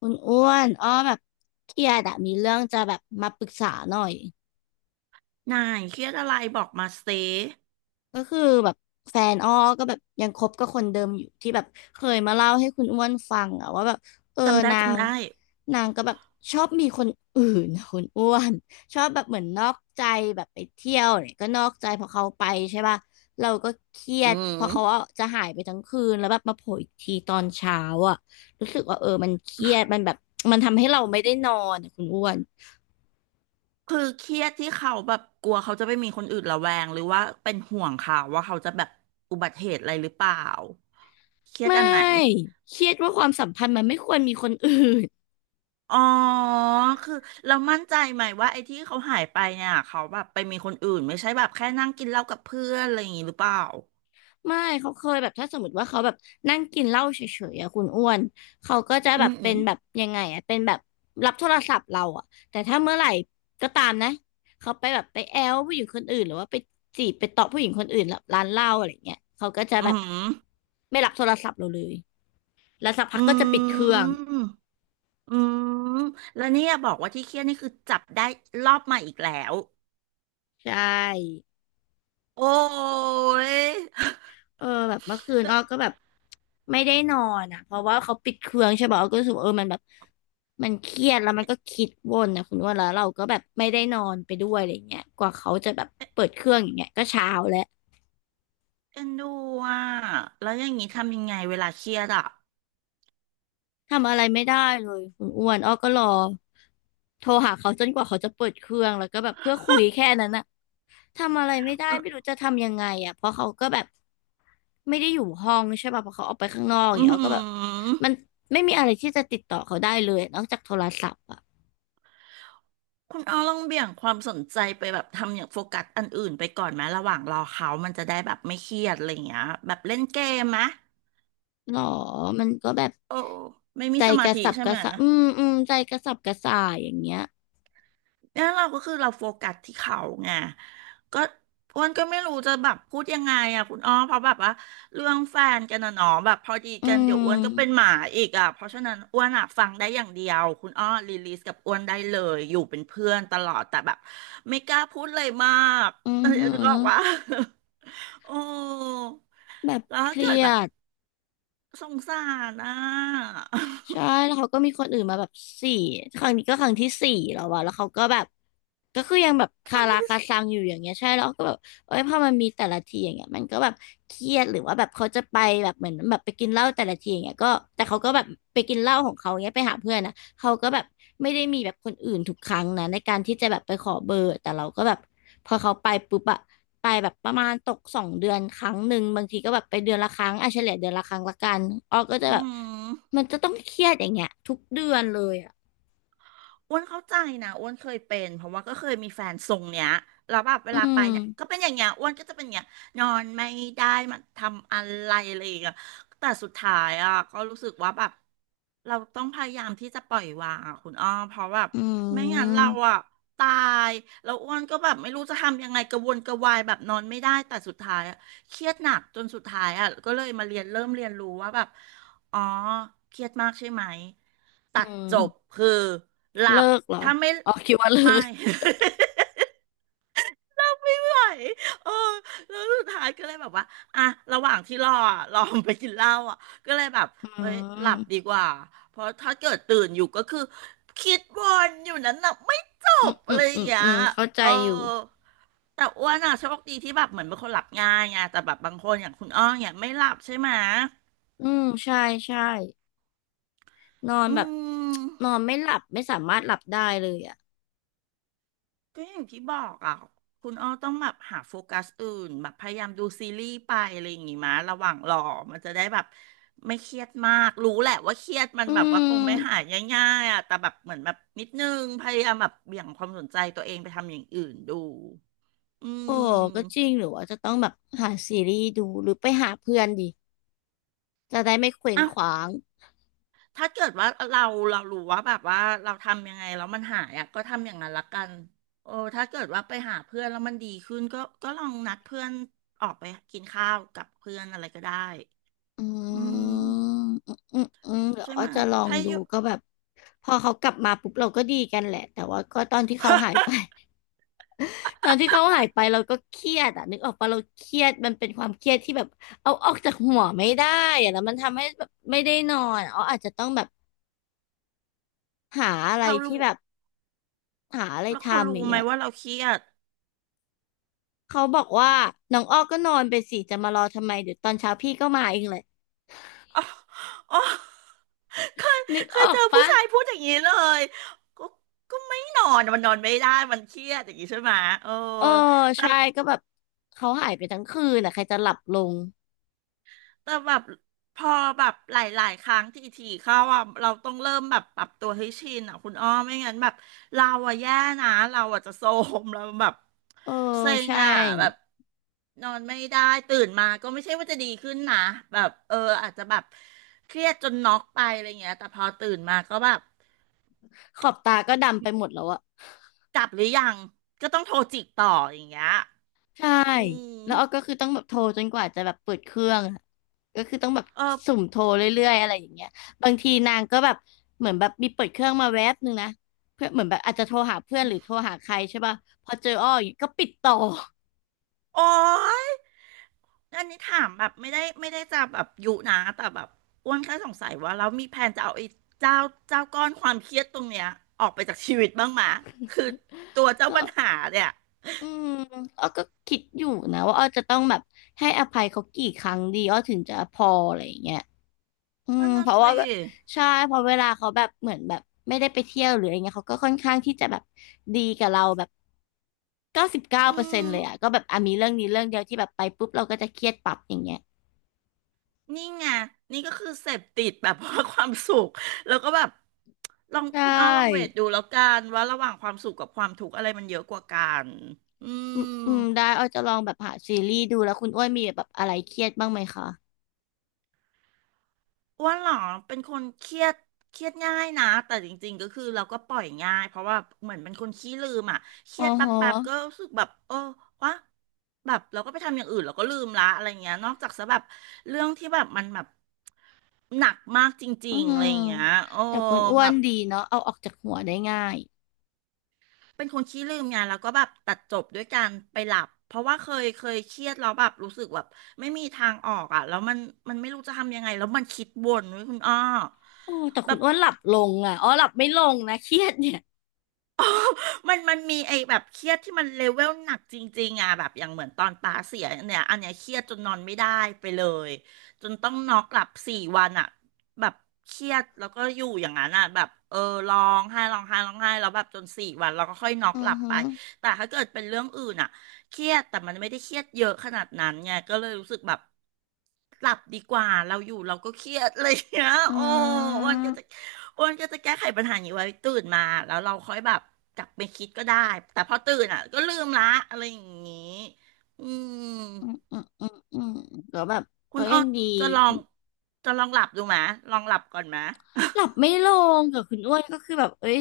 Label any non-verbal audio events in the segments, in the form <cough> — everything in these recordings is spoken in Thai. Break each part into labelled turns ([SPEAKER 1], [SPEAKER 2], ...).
[SPEAKER 1] คุณอ้วนอ้อแบบเครียดอะมีเรื่องจะแบบมาปรึกษาหน่อย
[SPEAKER 2] นายเครียดอะไรบอกมาสิ
[SPEAKER 1] ก็คือแบบแฟนอ้อก็แบบยังคบกับคนเดิมอยู่ที่แบบเคยมาเล่าให้คุณอ้วนฟังอะว่าแบบเออ
[SPEAKER 2] จำได้
[SPEAKER 1] นาง
[SPEAKER 2] จำได้
[SPEAKER 1] นางก็แบบชอบมีคนอื่นนะคุณอ้วน <laughs> ชอบแบบเหมือนนอกใจแบบไปเที่ยวเนี่ยก็นอกใจพอเขาไปใช่ป่ะเราก็เครีย
[SPEAKER 2] อื
[SPEAKER 1] ดเพอเขาอะ
[SPEAKER 2] ม
[SPEAKER 1] จะหายไปทั้งคืนแล้วแบบมาโผล่อีกทีตอนเช้าอะรู้สึกว่าเออมันเครียดมันแบบมันทำให้เราไม่ได้นอนอะคุณอ้วน
[SPEAKER 2] คือเครียดที่เขาแบบกลัวเขาจะไปมีคนอื่นระแวงหรือว่าเป็นห่วงเขาว่าเขาจะแบบอุบัติเหตุอะไรหรือเปล่าเครียด
[SPEAKER 1] ไม่
[SPEAKER 2] อันไหน
[SPEAKER 1] เครียดว่าความสัมพันธ์มันไม่ควรมีคนอื่น
[SPEAKER 2] อ๋อคือเรามั่นใจไหมว่าไอ้ที่เขาหายไปเนี่ยเขาแบบไปมีคนอื่นไม่ใช่แบบแค่นั่งกินเหล้ากับเพื่อนอะไรอย่างงี้หรือเปล่า
[SPEAKER 1] <laughs> ไม่เขาเคยแบบถ้าสมมติว่าเขาแบบนั่งกินเหล้าเฉยๆอะคุณอ้วนเขาก็จะ
[SPEAKER 2] อื
[SPEAKER 1] แบบ
[SPEAKER 2] มอื
[SPEAKER 1] เป็น
[SPEAKER 2] ม
[SPEAKER 1] แบบยังไงอะเป็นแบบรับโทรศัพท์เราอะแต่ถ้าเมื่อไหร่ก็ตามนะเขาไปแบบไปแอลผู้หญิงคนอื่นหรือว่าไปจีบไปเตาะผู้หญิงคนอื่นแบบร้านเหล้าอะไรเงี้ยเขาก็จะ
[SPEAKER 2] อื
[SPEAKER 1] แบบ
[SPEAKER 2] ม
[SPEAKER 1] ไม่รับโทรศัพท์เราเลยแล้วสักพั
[SPEAKER 2] อ
[SPEAKER 1] กก็จะปิดเค
[SPEAKER 2] ื
[SPEAKER 1] รื่อง
[SPEAKER 2] มอืมแล้วเนี่ยบอกว่าที่เครียดนี่คือจับได้รอบใหม่อีกแล้ว
[SPEAKER 1] ใช่
[SPEAKER 2] โอ้ย
[SPEAKER 1] เออแบบเมื่อคืน
[SPEAKER 2] แล้
[SPEAKER 1] อ้
[SPEAKER 2] ว
[SPEAKER 1] อก็แบบไม่ได้นอนอ่ะเพราะว่าเขาปิดเครื่องใช่ป่ะอ้อก็รู้สึกว่าเออมันแบบมันเครียดแล้วมันก็คิดวนนะคุณว่าแล้วเราก็แบบไม่ได้นอนไปด้วยอะไรเงี้ยกว่าเขาจะแบบเปิดเครื่องอย่างเงี้ยก็เช้าแล้ว
[SPEAKER 2] เอ็นดูอ่ะแล้วอย่างนี้ทำยังไงเวลาเครียดอ่ะ
[SPEAKER 1] ทำอะไรไม่ได้เลยคุณอ้วนอ้อก็รอโทรหาเขาจนกว่าเขาจะเปิดเครื่องแล้วก็แบบเพื่อคุยแค่นั้นนะ ทำอะไรไม่ได้ไม่รู้จะทำยังไงอ่ะเพราะเขาก็แบบไม่ได้อยู่ห้องใช่ป่ะเพราะเขาออกไปข้างนอกอ
[SPEAKER 2] อื
[SPEAKER 1] ย่างเงี้ยก็แบบ
[SPEAKER 2] ม
[SPEAKER 1] มันไม่มีอะไรที่จะติดต่อเขาได้เลยนอกจากโทรศัพท์อ่ะ
[SPEAKER 2] คุณอ้อลองเบี่ยงความสนใจไปแบบทำอย่างโฟกัสอันอื่นไปก่อนไหมระหว่างรอเขามันจะได้แบบไม่เครียดอะไรอย่างเงี้ยแบบเล่นเกมไหม
[SPEAKER 1] หรอมันก็แบบ
[SPEAKER 2] โอ้ไม่มี
[SPEAKER 1] ใจ
[SPEAKER 2] สมา
[SPEAKER 1] กระ
[SPEAKER 2] ธิ
[SPEAKER 1] สับ
[SPEAKER 2] ใช่
[SPEAKER 1] ก
[SPEAKER 2] ไห
[SPEAKER 1] ระ
[SPEAKER 2] ม
[SPEAKER 1] ส่ายอืมอืมใจกระสับกระส่ายอย่างเงี้ย
[SPEAKER 2] เนี่ยเราก็คือเราโฟกัสที่เขาไงก็อ้วนก็ไม่รู้จะแบบพูดยังไงอ่ะคุณอ้อเพราะแบบว่าเรื่องแฟนกันนะเนาะแบบพอดี
[SPEAKER 1] อื
[SPEAKER 2] กันเดี๋ยวอ้วนก็เป็น
[SPEAKER 1] ม
[SPEAKER 2] หมาอีกอ่ะเพราะฉะนั้นอ้วนอ่ะฟังได้อย่างเดียวคุณอ้อรีลีสกับอ้วนได้เลยอยู่เป็นเพื่อนตลอดแต่แบบไม่กล้าพูดเลยมาก
[SPEAKER 1] อื
[SPEAKER 2] เอ
[SPEAKER 1] อ
[SPEAKER 2] อ
[SPEAKER 1] หื
[SPEAKER 2] ก็บอกว่า
[SPEAKER 1] อ
[SPEAKER 2] <laughs> โอ้
[SPEAKER 1] แบบ
[SPEAKER 2] แล้ว
[SPEAKER 1] เค
[SPEAKER 2] ถ้า
[SPEAKER 1] รี
[SPEAKER 2] เกิด
[SPEAKER 1] ย
[SPEAKER 2] แบบ
[SPEAKER 1] ด
[SPEAKER 2] สงสารอ่ะ
[SPEAKER 1] ใช่
[SPEAKER 2] <laughs>
[SPEAKER 1] แล้วเขาก็มีคนอื่นมาแบบสี่ครั้งนี้ก็ครั้งที่สี่แล้ววะแล้วเขาก็แบบก็คือยังแบบคา
[SPEAKER 2] ทำไม
[SPEAKER 1] ราคาซังอยู่อย่างเงี้ยใช่แล้วก็แบบเอ้ยพอมันมีแต่ละทีอย่างเงี้ยมันก็แบบเครียดหรือว่าแบบเขาจะไปแบบเหมือนแบบไปกินเหล้าแต่ละทีอย่างเงี้ยก็แต่เขาก็แบบไปกินเหล้าของเขาเงี้ยไปหาเพื่อนนะเขาก็แบบไม่ได้มีแบบคนอื่นทุกครั้งนะในการที่จะแบบไปขอเบอร์แต่เราก็แบบ พอเขาไปปุ๊บอะไปแบบประมาณตก2 เดือนครั้งหนึ่งบางทีก็แบบไปเดือนละครั้งอ่ะเฉลี่ยเดือนละครั้งละกันออก็จะ
[SPEAKER 2] อื
[SPEAKER 1] แบบ
[SPEAKER 2] ม
[SPEAKER 1] มันจะต้องเครียดอย่างเงี้ยทุกเดือนเลยอะ
[SPEAKER 2] อ้วนเข้าใจนะอ้วนเคยเป็นเพราะว่าก็เคยมีแฟนทรงเนี้ยแล้วแบบเว
[SPEAKER 1] อื
[SPEAKER 2] ลาไป
[SPEAKER 1] ม
[SPEAKER 2] เนี่ยก็เป็นอย่างเงี้ยอ้วนก็จะเป็นอย่างเงี้ยนอนไม่ได้มันทำอะไรอะไรอย่างเงี้ยแต่สุดท้ายอ่ะก็รู้สึกว่าแบบเราต้องพยายามที่จะปล่อยวางอ่ะคุณอ้อมเพราะแบบ
[SPEAKER 1] อื
[SPEAKER 2] ไม่งั้นเรา
[SPEAKER 1] ม
[SPEAKER 2] อ่ะตายแล้วอ้วนก็แบบไม่รู้จะทำยังไงกระวนกระวายแบบนอนไม่ได้แต่สุดท้ายอ่ะเครียดหนักจนสุดท้ายอ่ะก็เลยมาเรียนเริ่มเรียนรู้ว่าแบบ อ๋อเครียดมากใช่ไหมตั
[SPEAKER 1] อื
[SPEAKER 2] ดจบ
[SPEAKER 1] ม
[SPEAKER 2] คือหลั
[SPEAKER 1] เลิ
[SPEAKER 2] บ
[SPEAKER 1] กเหรอ
[SPEAKER 2] ถ้าไม่
[SPEAKER 1] อ๋อคิดว่าเลิ
[SPEAKER 2] ไม่
[SPEAKER 1] ก
[SPEAKER 2] <laughs> ไม่ไหวเออแล้วสุดท้ายก็เลยแบบว่าอ่ะระหว่างที่รออ่ะรอมันไปกินเหล้าอ่ะก็เลยแบบ
[SPEAKER 1] อื
[SPEAKER 2] เอ้ยหลับดี
[SPEAKER 1] ม
[SPEAKER 2] กว่าเพราะถ้าเกิดตื่นอยู่ก็คือคิดวนอยู่นั้นน่ะไม่จ
[SPEAKER 1] อื
[SPEAKER 2] บ
[SPEAKER 1] มอื
[SPEAKER 2] อะไร
[SPEAKER 1] ม
[SPEAKER 2] อ
[SPEAKER 1] อื
[SPEAKER 2] ย่าง
[SPEAKER 1] ม
[SPEAKER 2] เงี้ย
[SPEAKER 1] อืมเข้าใจ
[SPEAKER 2] เออ
[SPEAKER 1] อยู่
[SPEAKER 2] แต่อ้วนอ่ะโชคดีที่แบบเหมือนเป็นคนหลับง่ายไงแต่แบบบางคนอย่างคุณอ้อเนี่ยไม่หลับใช่ไหม
[SPEAKER 1] อืมใช่ใช่นอน
[SPEAKER 2] อื
[SPEAKER 1] แบบ
[SPEAKER 2] ม
[SPEAKER 1] นอนไม่หลับไม่สามารถหลับได้เลยอ่ะ
[SPEAKER 2] ก็อย่างที่บอกอ่ะคุณอ้อต้องแบบหาโฟกัสอื่นแบบพยายามดูซีรีส์ไปอะไรอย่างงี้มาระหว่างรอมันจะได้แบบไม่เครียดมากรู้แหละว่าเครียดมัน
[SPEAKER 1] อื
[SPEAKER 2] แบบว่าคงไม่หา
[SPEAKER 1] ม
[SPEAKER 2] ยง่ายๆอ่ะแต่แบบเหมือนแบบนิดนึงพยายามแบบเบี่ยงความสนใจตัวเองไปทำอย่างอื่นดูอื
[SPEAKER 1] โอ้ก็จ
[SPEAKER 2] ม
[SPEAKER 1] ริงหรือว่าจะต้องแบบหาซีรีส์ดูหรือไปหาเพื่อนดี จะได้ไม่เคว้ง
[SPEAKER 2] อ่ะ
[SPEAKER 1] คว้าง
[SPEAKER 2] ถ้าเกิดว่าเราเรารู้ว่าแบบว่าเราทำยังไงแล้วมันหายอ่ะก็ทำอย่างนั้นละกันโอ้ถ้าเกิดว่าไปหาเพื่อนแล้วมันดีขึ้นก็ลองนัดเพื่อนออกไปกินข้าวกับเพื่อนอะไรก็ได้
[SPEAKER 1] อื
[SPEAKER 2] อืม
[SPEAKER 1] มอืมอืมอืมเดี๋ยว
[SPEAKER 2] ใช่
[SPEAKER 1] อ้อ
[SPEAKER 2] ไหมย
[SPEAKER 1] จะลอง
[SPEAKER 2] ถ้า
[SPEAKER 1] ดู
[SPEAKER 2] อยู่
[SPEAKER 1] ก็แบบพอเขากลับมาปุ๊บเราก็ดีกันแหละแต่ว่าก็ตอนที่เขาหายไป
[SPEAKER 2] <laughs>
[SPEAKER 1] <laughs> ตอนที่เขาหายไปเราก็เครียดอ่ะนึกออกปะเราเครียดมันเป็นความเครียดที่แบบเอาออกจากหัวไม่ได้อะแล้วมันทำให้แบบไม่ได้นอนอ๋ออาจจะต้องแบบหาอะไร
[SPEAKER 2] เขา
[SPEAKER 1] ที่
[SPEAKER 2] รู้
[SPEAKER 1] แบบหาอะไร
[SPEAKER 2] แล้วเขา
[SPEAKER 1] ทำ
[SPEAKER 2] รู้
[SPEAKER 1] อย่าง
[SPEAKER 2] ไหม
[SPEAKER 1] เงี้ย
[SPEAKER 2] ว่าเราเครียด <laughs>
[SPEAKER 1] เขาบอกว่า
[SPEAKER 2] เขา
[SPEAKER 1] น้องอ้อก็นอนไปสิจะมารอทำไมเดี๋ยวตอนเช้าพี่ก็มาเองเลย
[SPEAKER 2] อ๋ออ๋อเคย
[SPEAKER 1] นึก
[SPEAKER 2] เค
[SPEAKER 1] อ
[SPEAKER 2] ย
[SPEAKER 1] อ
[SPEAKER 2] เจ
[SPEAKER 1] ก
[SPEAKER 2] อผู้
[SPEAKER 1] ปะ
[SPEAKER 2] ชายพูดอย่างนี้เลยก็ก็ไม่นอนมันนอนไม่ได้มันเครียดอย่างนี้ใช่ไหมยเออ
[SPEAKER 1] เออ
[SPEAKER 2] แต่
[SPEAKER 1] ใช่ก็แบบเขาหายไปทั้งคืนอ่ะใครจะหลับลง
[SPEAKER 2] แบบพอแบบหลายๆครั้งที่ทีเข้าอ่ะเราต้องเริ่มแบบปรับตัวให้ชินอ่ะคุณอ้อไม่งั้นแบบเราอ่ะแย่นะเราอ่ะจะโทรมเราแบบ
[SPEAKER 1] เออ
[SPEAKER 2] เซ็ง
[SPEAKER 1] ใช่
[SPEAKER 2] อ่ะแบบนอนไม่ได้ตื่นมาก็ไม่ใช่ว่าจะดีขึ้นนะแบบเอออาจจะแบบเครียดจนน็อกไปอะไรเงี้ยแต่พอตื่นมาก็แบบ
[SPEAKER 1] ขอบตาก็ดำไปหมดแล้วอะ
[SPEAKER 2] กลับหรือยังก็ต้องโทรจิกต่ออย่างเงี้ย
[SPEAKER 1] ใช่
[SPEAKER 2] อื
[SPEAKER 1] แล้วอ้อก็
[SPEAKER 2] ม
[SPEAKER 1] คือต้องแบบโทรจนกว่าจะแบบเปิดเครื่องอะก็คือต้องแบบ
[SPEAKER 2] เออ
[SPEAKER 1] สุ่มโทรเรื่อยๆอะไรอย่างเงี้ยบางทีนางก็แบบเหมือนแบบมีเปิดเครื่องมาแวบนึงนะเพื่อเหมือนแบบอาจจะโทรหาเพื่อนหรือโทรหาใครใช่ป่ะพอเจออ้ออย่างเงี้ยก็ปิดต่อ
[SPEAKER 2] โอ๊ย อันนี้ถามแบบไม่ได้ไม่ได้จะแบบยุนะแต่แบบอ้วนแค่สงสัยว่าแล้วมีแผนจะเอาไอ้เจ้าเจ้าก้อนความเครียดตรงเนี้ยออกไปจากชีวิตบ้างไหมะคือตัว
[SPEAKER 1] <laughs>
[SPEAKER 2] เจ้า
[SPEAKER 1] ก็
[SPEAKER 2] ปัญหาเนี่ย
[SPEAKER 1] อืมอ้อก็คิดอยู่นะว่าอ้อจะต้องแบบให้อภัยเขากี่ครั้งดีอ้อถึงจะพออะไรอย่างเงี้ยอืม
[SPEAKER 2] นั่น
[SPEAKER 1] เพ
[SPEAKER 2] น่ะ
[SPEAKER 1] ราะว่า
[SPEAKER 2] สิ
[SPEAKER 1] แบบใช่เพอเวลาเขาแบบเหมือนแบบไม่ได้ไปเที่ยวหรืออะไรเงี้ยเขาก็ค่อนข้างที่จะแบบดีกับเราแบบเก้าสิบเก้า
[SPEAKER 2] อื
[SPEAKER 1] เปอร์เซ็นต์
[SPEAKER 2] ม
[SPEAKER 1] เลยอ่ะก็แบบอ่ะมีเรื่องนี้เรื่องเดียวที่แบบไปปุ๊บเราก็จะเครียดปั๊บอย่างเงี้ย
[SPEAKER 2] นี่ไงนี่ก็คือเสพติดแบบว่าความสุขแล้วก็แบบลอง
[SPEAKER 1] ใช
[SPEAKER 2] คุณอ้อลองเวท
[SPEAKER 1] ่
[SPEAKER 2] ดูแล้วกันว่าระหว่างความสุขกับความทุกข์อะไรมันเยอะกว่ากันอื
[SPEAKER 1] อืม
[SPEAKER 2] ม
[SPEAKER 1] อืมได้อ้อจะลองแบบหาซีรีส์ดูแล้วคุณอ้วนมีแบบอะไรเครียดบ้างไหมคะ
[SPEAKER 2] อ้วนเหรอเป็นคนเครียดเครียดง่ายนะแต่จริงๆก็คือเราก็ปล่อยง่ายเพราะว่าเหมือนเป็นคนขี้ลืมอ่ะเค
[SPEAKER 1] อ๋
[SPEAKER 2] รี
[SPEAKER 1] อ
[SPEAKER 2] ยดแป
[SPEAKER 1] ฮ
[SPEAKER 2] ๊บๆก็
[SPEAKER 1] ะ
[SPEAKER 2] รู้สึกแบบเออวะแบบเราก็ไปทำอย่างอื่นเราก็ลืมละอะไรเงี้ยนอกจากซะแบบเรื่องที่แบบมันแบบหนักมากจ
[SPEAKER 1] อื
[SPEAKER 2] ริงๆ
[SPEAKER 1] ม
[SPEAKER 2] อะไรเงี้ยโอ้
[SPEAKER 1] แต่คุณอ้ว
[SPEAKER 2] แบ
[SPEAKER 1] น
[SPEAKER 2] บ
[SPEAKER 1] ดีเนาะเอาออกจากหัวได้ง่าย
[SPEAKER 2] เป็นคนขี้ลืมไงแล้วก็แบบตัดจบด้วยการไปหลับเพราะว่าเคยเครียดแล้วแบบรู้สึกแบบไม่มีทางออกอ่ะแล้วมันไม่รู้จะทำยังไงแล้วมันคิดวนเว้ยคุณอ้อ
[SPEAKER 1] โอ้แต่คุณ
[SPEAKER 2] แบบ
[SPEAKER 1] อ้วนหลับลงอ่ะอ๋อหลับไม่ลงนะเครียดเนี่ย
[SPEAKER 2] มันมีไอ้แบบเครียดที่มันเลเวลหนักจริงๆอ่ะแบบอย่างเหมือนตอนตาเสียเนี่ยอันเนี้ยเครียดจนนอนไม่ได้ไปเลยจนต้องนอกหลับสี่วันอ่ะแบบเครียดแล้วก็อยู่อย่างนั้นอ่ะแบบเออร้องไห้ร้องไห้ร้องไห้แล้วแบบจนสี่วันเราก็ค่อยน็อก
[SPEAKER 1] อื
[SPEAKER 2] หลั
[SPEAKER 1] อ
[SPEAKER 2] บ
[SPEAKER 1] ฮึ
[SPEAKER 2] ไป
[SPEAKER 1] อ
[SPEAKER 2] แต่ถ้าเกิดเป็นเรื่องอื่นอ่ะเครียดแต่มันไม่ได้เครียดเยอะขนาดนั้นไงก็เลยรู้สึกแบบหลับดีกว่าเราอยู่เราก็เครียดอะไรอย่างเงี้ย
[SPEAKER 1] อื
[SPEAKER 2] โอ้มัน
[SPEAKER 1] ม
[SPEAKER 2] ก็จะ อ้วนก็จะแก้ไขปัญหานี้ไว้ตื่นมาแล้วเราค่อยแบบกลับไปคิดก็ได้แต่พอตื่นอ่ะก็ลืมละอะไรอย่างงี้อืม
[SPEAKER 1] อืมอืมก็แบบ
[SPEAKER 2] คุ
[SPEAKER 1] ก็
[SPEAKER 2] ณอ้
[SPEAKER 1] ยั
[SPEAKER 2] อ
[SPEAKER 1] งดี
[SPEAKER 2] จะลอ
[SPEAKER 1] คุ
[SPEAKER 2] ง
[SPEAKER 1] ณ
[SPEAKER 2] จะลองหลับดูไหมลองหลับก่อนไหม
[SPEAKER 1] หลับไม่ลงกับคุณอ้วนก็คือแบบเอ้ย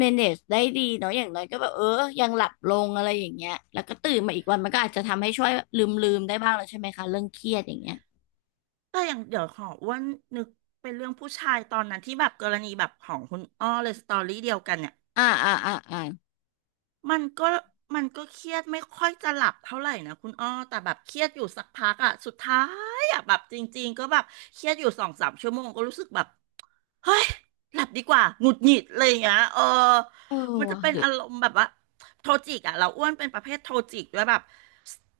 [SPEAKER 1] manage ได้ดีเนาะอย่างน้อยก็แบบเออยังหลับลงอะไรอย่างเงี้ยแล้วก็ตื่นมาอีกวันมันก็อาจจะทำให้ช่วยลืมได้บ้างแล้วใช่ไหมคะเรื่องเครียดอย่างเงี้ย
[SPEAKER 2] แต่ <laughs> อย่างเดี๋ยวขออ้วนนึกเป็นเรื่องผู้ชายตอนนั้นที่แบบกรณีแบบของคุณอ้อเลยสตอรี่เดียวกันเนี่ย
[SPEAKER 1] อ่าอ่าอ่าอ่า
[SPEAKER 2] มันก็มันก็เครียดไม่ค่อยจะหลับเท่าไหร่นะคุณอ้อแต่แบบเครียดอยู่สักพักอ่ะสุดท้ายอ่ะแบบจริงๆก็แบบเครียดอยู่2-3 ชั่วโมงก็รู้สึกแบบ เฮ้ยหลับดีกว่าหงุดหงิดอะไรอย่างเงี้ยเออ
[SPEAKER 1] เออ
[SPEAKER 2] มันจะ
[SPEAKER 1] ว่ะ
[SPEAKER 2] เป็น
[SPEAKER 1] หรือ
[SPEAKER 2] อารมณ์แบบว่าโทจิกอะเราอ้วนเป็นประเภทโทจิกด้วยแบบ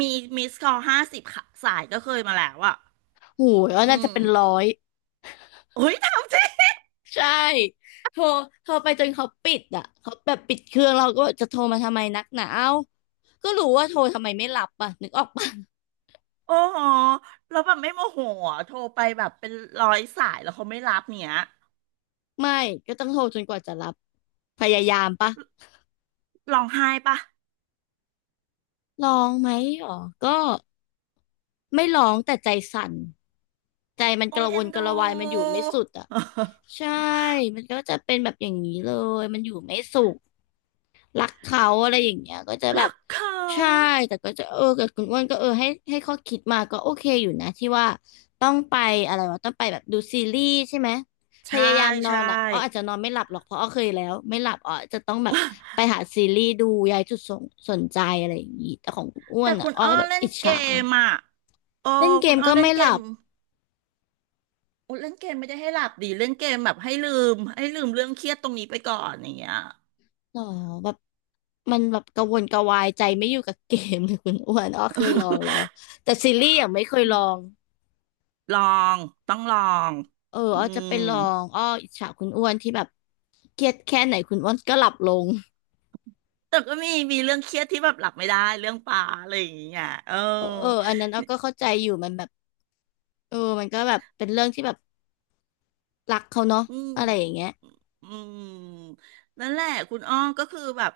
[SPEAKER 2] มีมิสคอล50 สายก็เคยมาแล้วอะ
[SPEAKER 1] โหยอ้วน
[SPEAKER 2] อื
[SPEAKER 1] น่าจะ
[SPEAKER 2] ม
[SPEAKER 1] เป็นร้อย
[SPEAKER 2] โอ้ยทำจริง
[SPEAKER 1] ใช่โทรโทรไปจนเขาปิดอ่ะเขาแบบปิดเครื่องเราก็จะโทรมาทำไมนักหนาเอ้าก็รู้ว่าโทรทำไมไม่รับอ่ะนึกออกปะ
[SPEAKER 2] โอ้โหแล้วแบบไม่โมโหอะโทรไปแบบเป็น100 สายแล้วเขาไม่รับเนี้ย
[SPEAKER 1] <laughs> ไม่ก็ต้องโทรจนกว่าจะรับพยายามปะ
[SPEAKER 2] ร้องไห้ปะ
[SPEAKER 1] ลองไหมหรอก็ไม่ร้องแต่ใจสั่นใจมันก
[SPEAKER 2] โอ้ย
[SPEAKER 1] ระว
[SPEAKER 2] เอ็น
[SPEAKER 1] นก
[SPEAKER 2] ดู
[SPEAKER 1] ระวายมันอยู่ไม่สุดอ่ะใช่มันก็จะเป็นแบบอย่างนี้เลยมันอยู่ไม่สุข รักเขาอะไรอย่างเงี้ยก็จะ
[SPEAKER 2] <laughs>
[SPEAKER 1] แบ
[SPEAKER 2] รั
[SPEAKER 1] บ
[SPEAKER 2] กเขา
[SPEAKER 1] ใช่แต่ก็จะเออกับคุณอ้วนก็เออให้ข้อคิดมาก็โอเคอยู่นะที่ว่าต้องไปอะไรวะต้องไปแบบดูซีรีส์ใช่ไหมพ
[SPEAKER 2] ใช่
[SPEAKER 1] ยายามนอ
[SPEAKER 2] ใช่
[SPEAKER 1] นอ่ะอ้ออาจจะนอนไม่หลับหรอกเพราะอ้อเคยแล้วไม่หลับอ้อจะต้องแบบไปหาซีรีส์ดูย้ายจุดสนใจอะไรอย่างงี้แต่ของคุณอ้ว
[SPEAKER 2] แต่
[SPEAKER 1] นอ่ะ
[SPEAKER 2] คุณ
[SPEAKER 1] อ้อ
[SPEAKER 2] อ้อ
[SPEAKER 1] แบบ
[SPEAKER 2] เล่น
[SPEAKER 1] อิจ
[SPEAKER 2] เก
[SPEAKER 1] ฉา
[SPEAKER 2] มอ่ะโอ้
[SPEAKER 1] เล่นเก
[SPEAKER 2] คุณ
[SPEAKER 1] ม
[SPEAKER 2] อ้อ
[SPEAKER 1] ก็
[SPEAKER 2] เล่น
[SPEAKER 1] ไม่
[SPEAKER 2] เก
[SPEAKER 1] หลั
[SPEAKER 2] ม
[SPEAKER 1] บ
[SPEAKER 2] โอ้เล่นเกมไม่ได้ให้หลับดีเล่นเกมแบบให้ลืมเรื่องเครียดตรงนี้ไปก่อนอย่างเงี้ย
[SPEAKER 1] อ๋อแบบมันแบบกระวนกระวายใจไม่อยู่กับเกมเลยคุณอ้วนอ้อเคยลองแล้วแต่ซีรีส์ยังไม่เคยลอง
[SPEAKER 2] <laughs> ลองต้องลอง
[SPEAKER 1] เออ
[SPEAKER 2] อื
[SPEAKER 1] อ้อจะไป
[SPEAKER 2] ม
[SPEAKER 1] ลองอ้ออิจฉาคุณอ้วนที่แบบเครียดแค่ไหนคุณอ้วนก็หลับลง
[SPEAKER 2] แต่ก็มีมีเรื่องเครียดที่แบบหลับไม่ได้เรื่องปลาอะไรอย่างเงี้ยเออ
[SPEAKER 1] เออเอออันนั้นอ้อก็เข้าใจอยู่มันแบบเออมันก็แบบเป็นเรื่องที่แบบรักเขาเนาะ
[SPEAKER 2] อืม
[SPEAKER 1] อะไรอย่างเงี้ย
[SPEAKER 2] อืมนั่นแหละคุณอ้อก็คือแบบ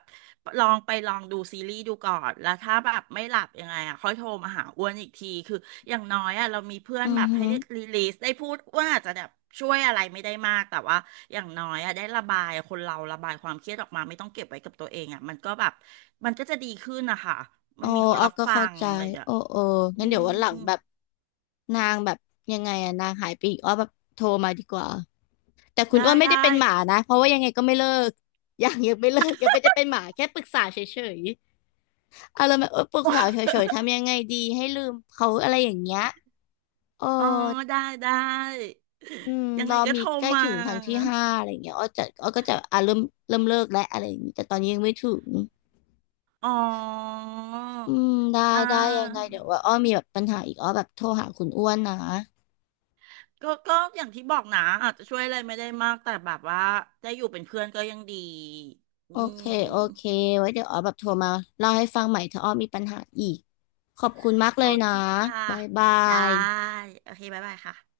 [SPEAKER 2] ลองไปลองดูซีรีส์ดูก่อนแล้วถ้าแบบไม่หลับยังไงอ่ะค่อยโทรมาหาอ้วนอีกทีคืออย่างน้อยอ่ะเรามีเพื่อ
[SPEAKER 1] อื
[SPEAKER 2] นแบ
[SPEAKER 1] อ
[SPEAKER 2] บ
[SPEAKER 1] ฮึ
[SPEAKER 2] ให้ได้รีลีสได้พูดว่าอาจจะแบบช่วยอะไรไม่ได้มากแต่ว่าอย่างน้อยอ่ะได้ระบายคนเราระบายความเครียดออกมาไม่ต้องเก็บไว้กับตัวเองอ่ะมันก็แบบมันก็จะดีขึ้นนะคะ
[SPEAKER 1] โอ้
[SPEAKER 2] มันมีคน
[SPEAKER 1] อ้อ
[SPEAKER 2] รับ
[SPEAKER 1] ก็
[SPEAKER 2] ฟั
[SPEAKER 1] เข้า
[SPEAKER 2] ง
[SPEAKER 1] ใจ
[SPEAKER 2] อะไรอย่างเงี้ย
[SPEAKER 1] โอ้โอ้
[SPEAKER 2] อื
[SPEAKER 1] งั้นเดี๋ยว
[SPEAKER 2] ม
[SPEAKER 1] วันหลังแบบนางแบบยังไงอะนางหายไปอีกอ้อแบบโทรมาดีกว่า แต่คุณ
[SPEAKER 2] ได้
[SPEAKER 1] อ้วนไม่ได้
[SPEAKER 2] ได้
[SPEAKER 1] เป็นหมานะเพราะว่ายังไงก็ไม่เลิก <laughs> ยังไม่เลิกยังไม่ได้เป็นหมาแค่ปรึกษาเฉยๆอะไรแบบเออปรึกษาเฉยๆทำยังไงดีให้ลืมเขาอะไรอย่างเงี้ย เออ
[SPEAKER 2] อ๋อได้ได้
[SPEAKER 1] อืม
[SPEAKER 2] ยัง
[SPEAKER 1] ร
[SPEAKER 2] ไง
[SPEAKER 1] อ
[SPEAKER 2] ก็
[SPEAKER 1] มี
[SPEAKER 2] โทร
[SPEAKER 1] ใกล้
[SPEAKER 2] มา
[SPEAKER 1] ถึงทางที่ห้าอะไรอย่างเงี้ยอ้อก็จะอ่ะเริ่มเลิกแล้วอะไรอย่างงี้แต่ตอนนี้ยังไม่ถึง
[SPEAKER 2] อ๋อ
[SPEAKER 1] อืมได้
[SPEAKER 2] อ่า
[SPEAKER 1] ได้ยังไงเดี๋ยวว่าอ้อมีแบบปัญหาอีกอ้อแบบโทรหาคุณอ้วนนะ
[SPEAKER 2] ก็ก็อย่างที่บอกนะอาจจะช่วยอะไรไม่ได้มากแต่แบบว่าได้อยู่เป็นเพื่อนก็ยังดีอื
[SPEAKER 1] โอเค
[SPEAKER 2] ม
[SPEAKER 1] โอเคไว้เดี๋ยวอ้อแบบโทรมาเล่าให้ฟังใหม่ถ้าอ้อมีปัญหาอีก ขอบคุณมากเล
[SPEAKER 2] โอ
[SPEAKER 1] ยนะ
[SPEAKER 2] เคค่ะ
[SPEAKER 1] บ๊ายบา
[SPEAKER 2] ได้
[SPEAKER 1] ย
[SPEAKER 2] โอเคบ๊ายบายค่ะ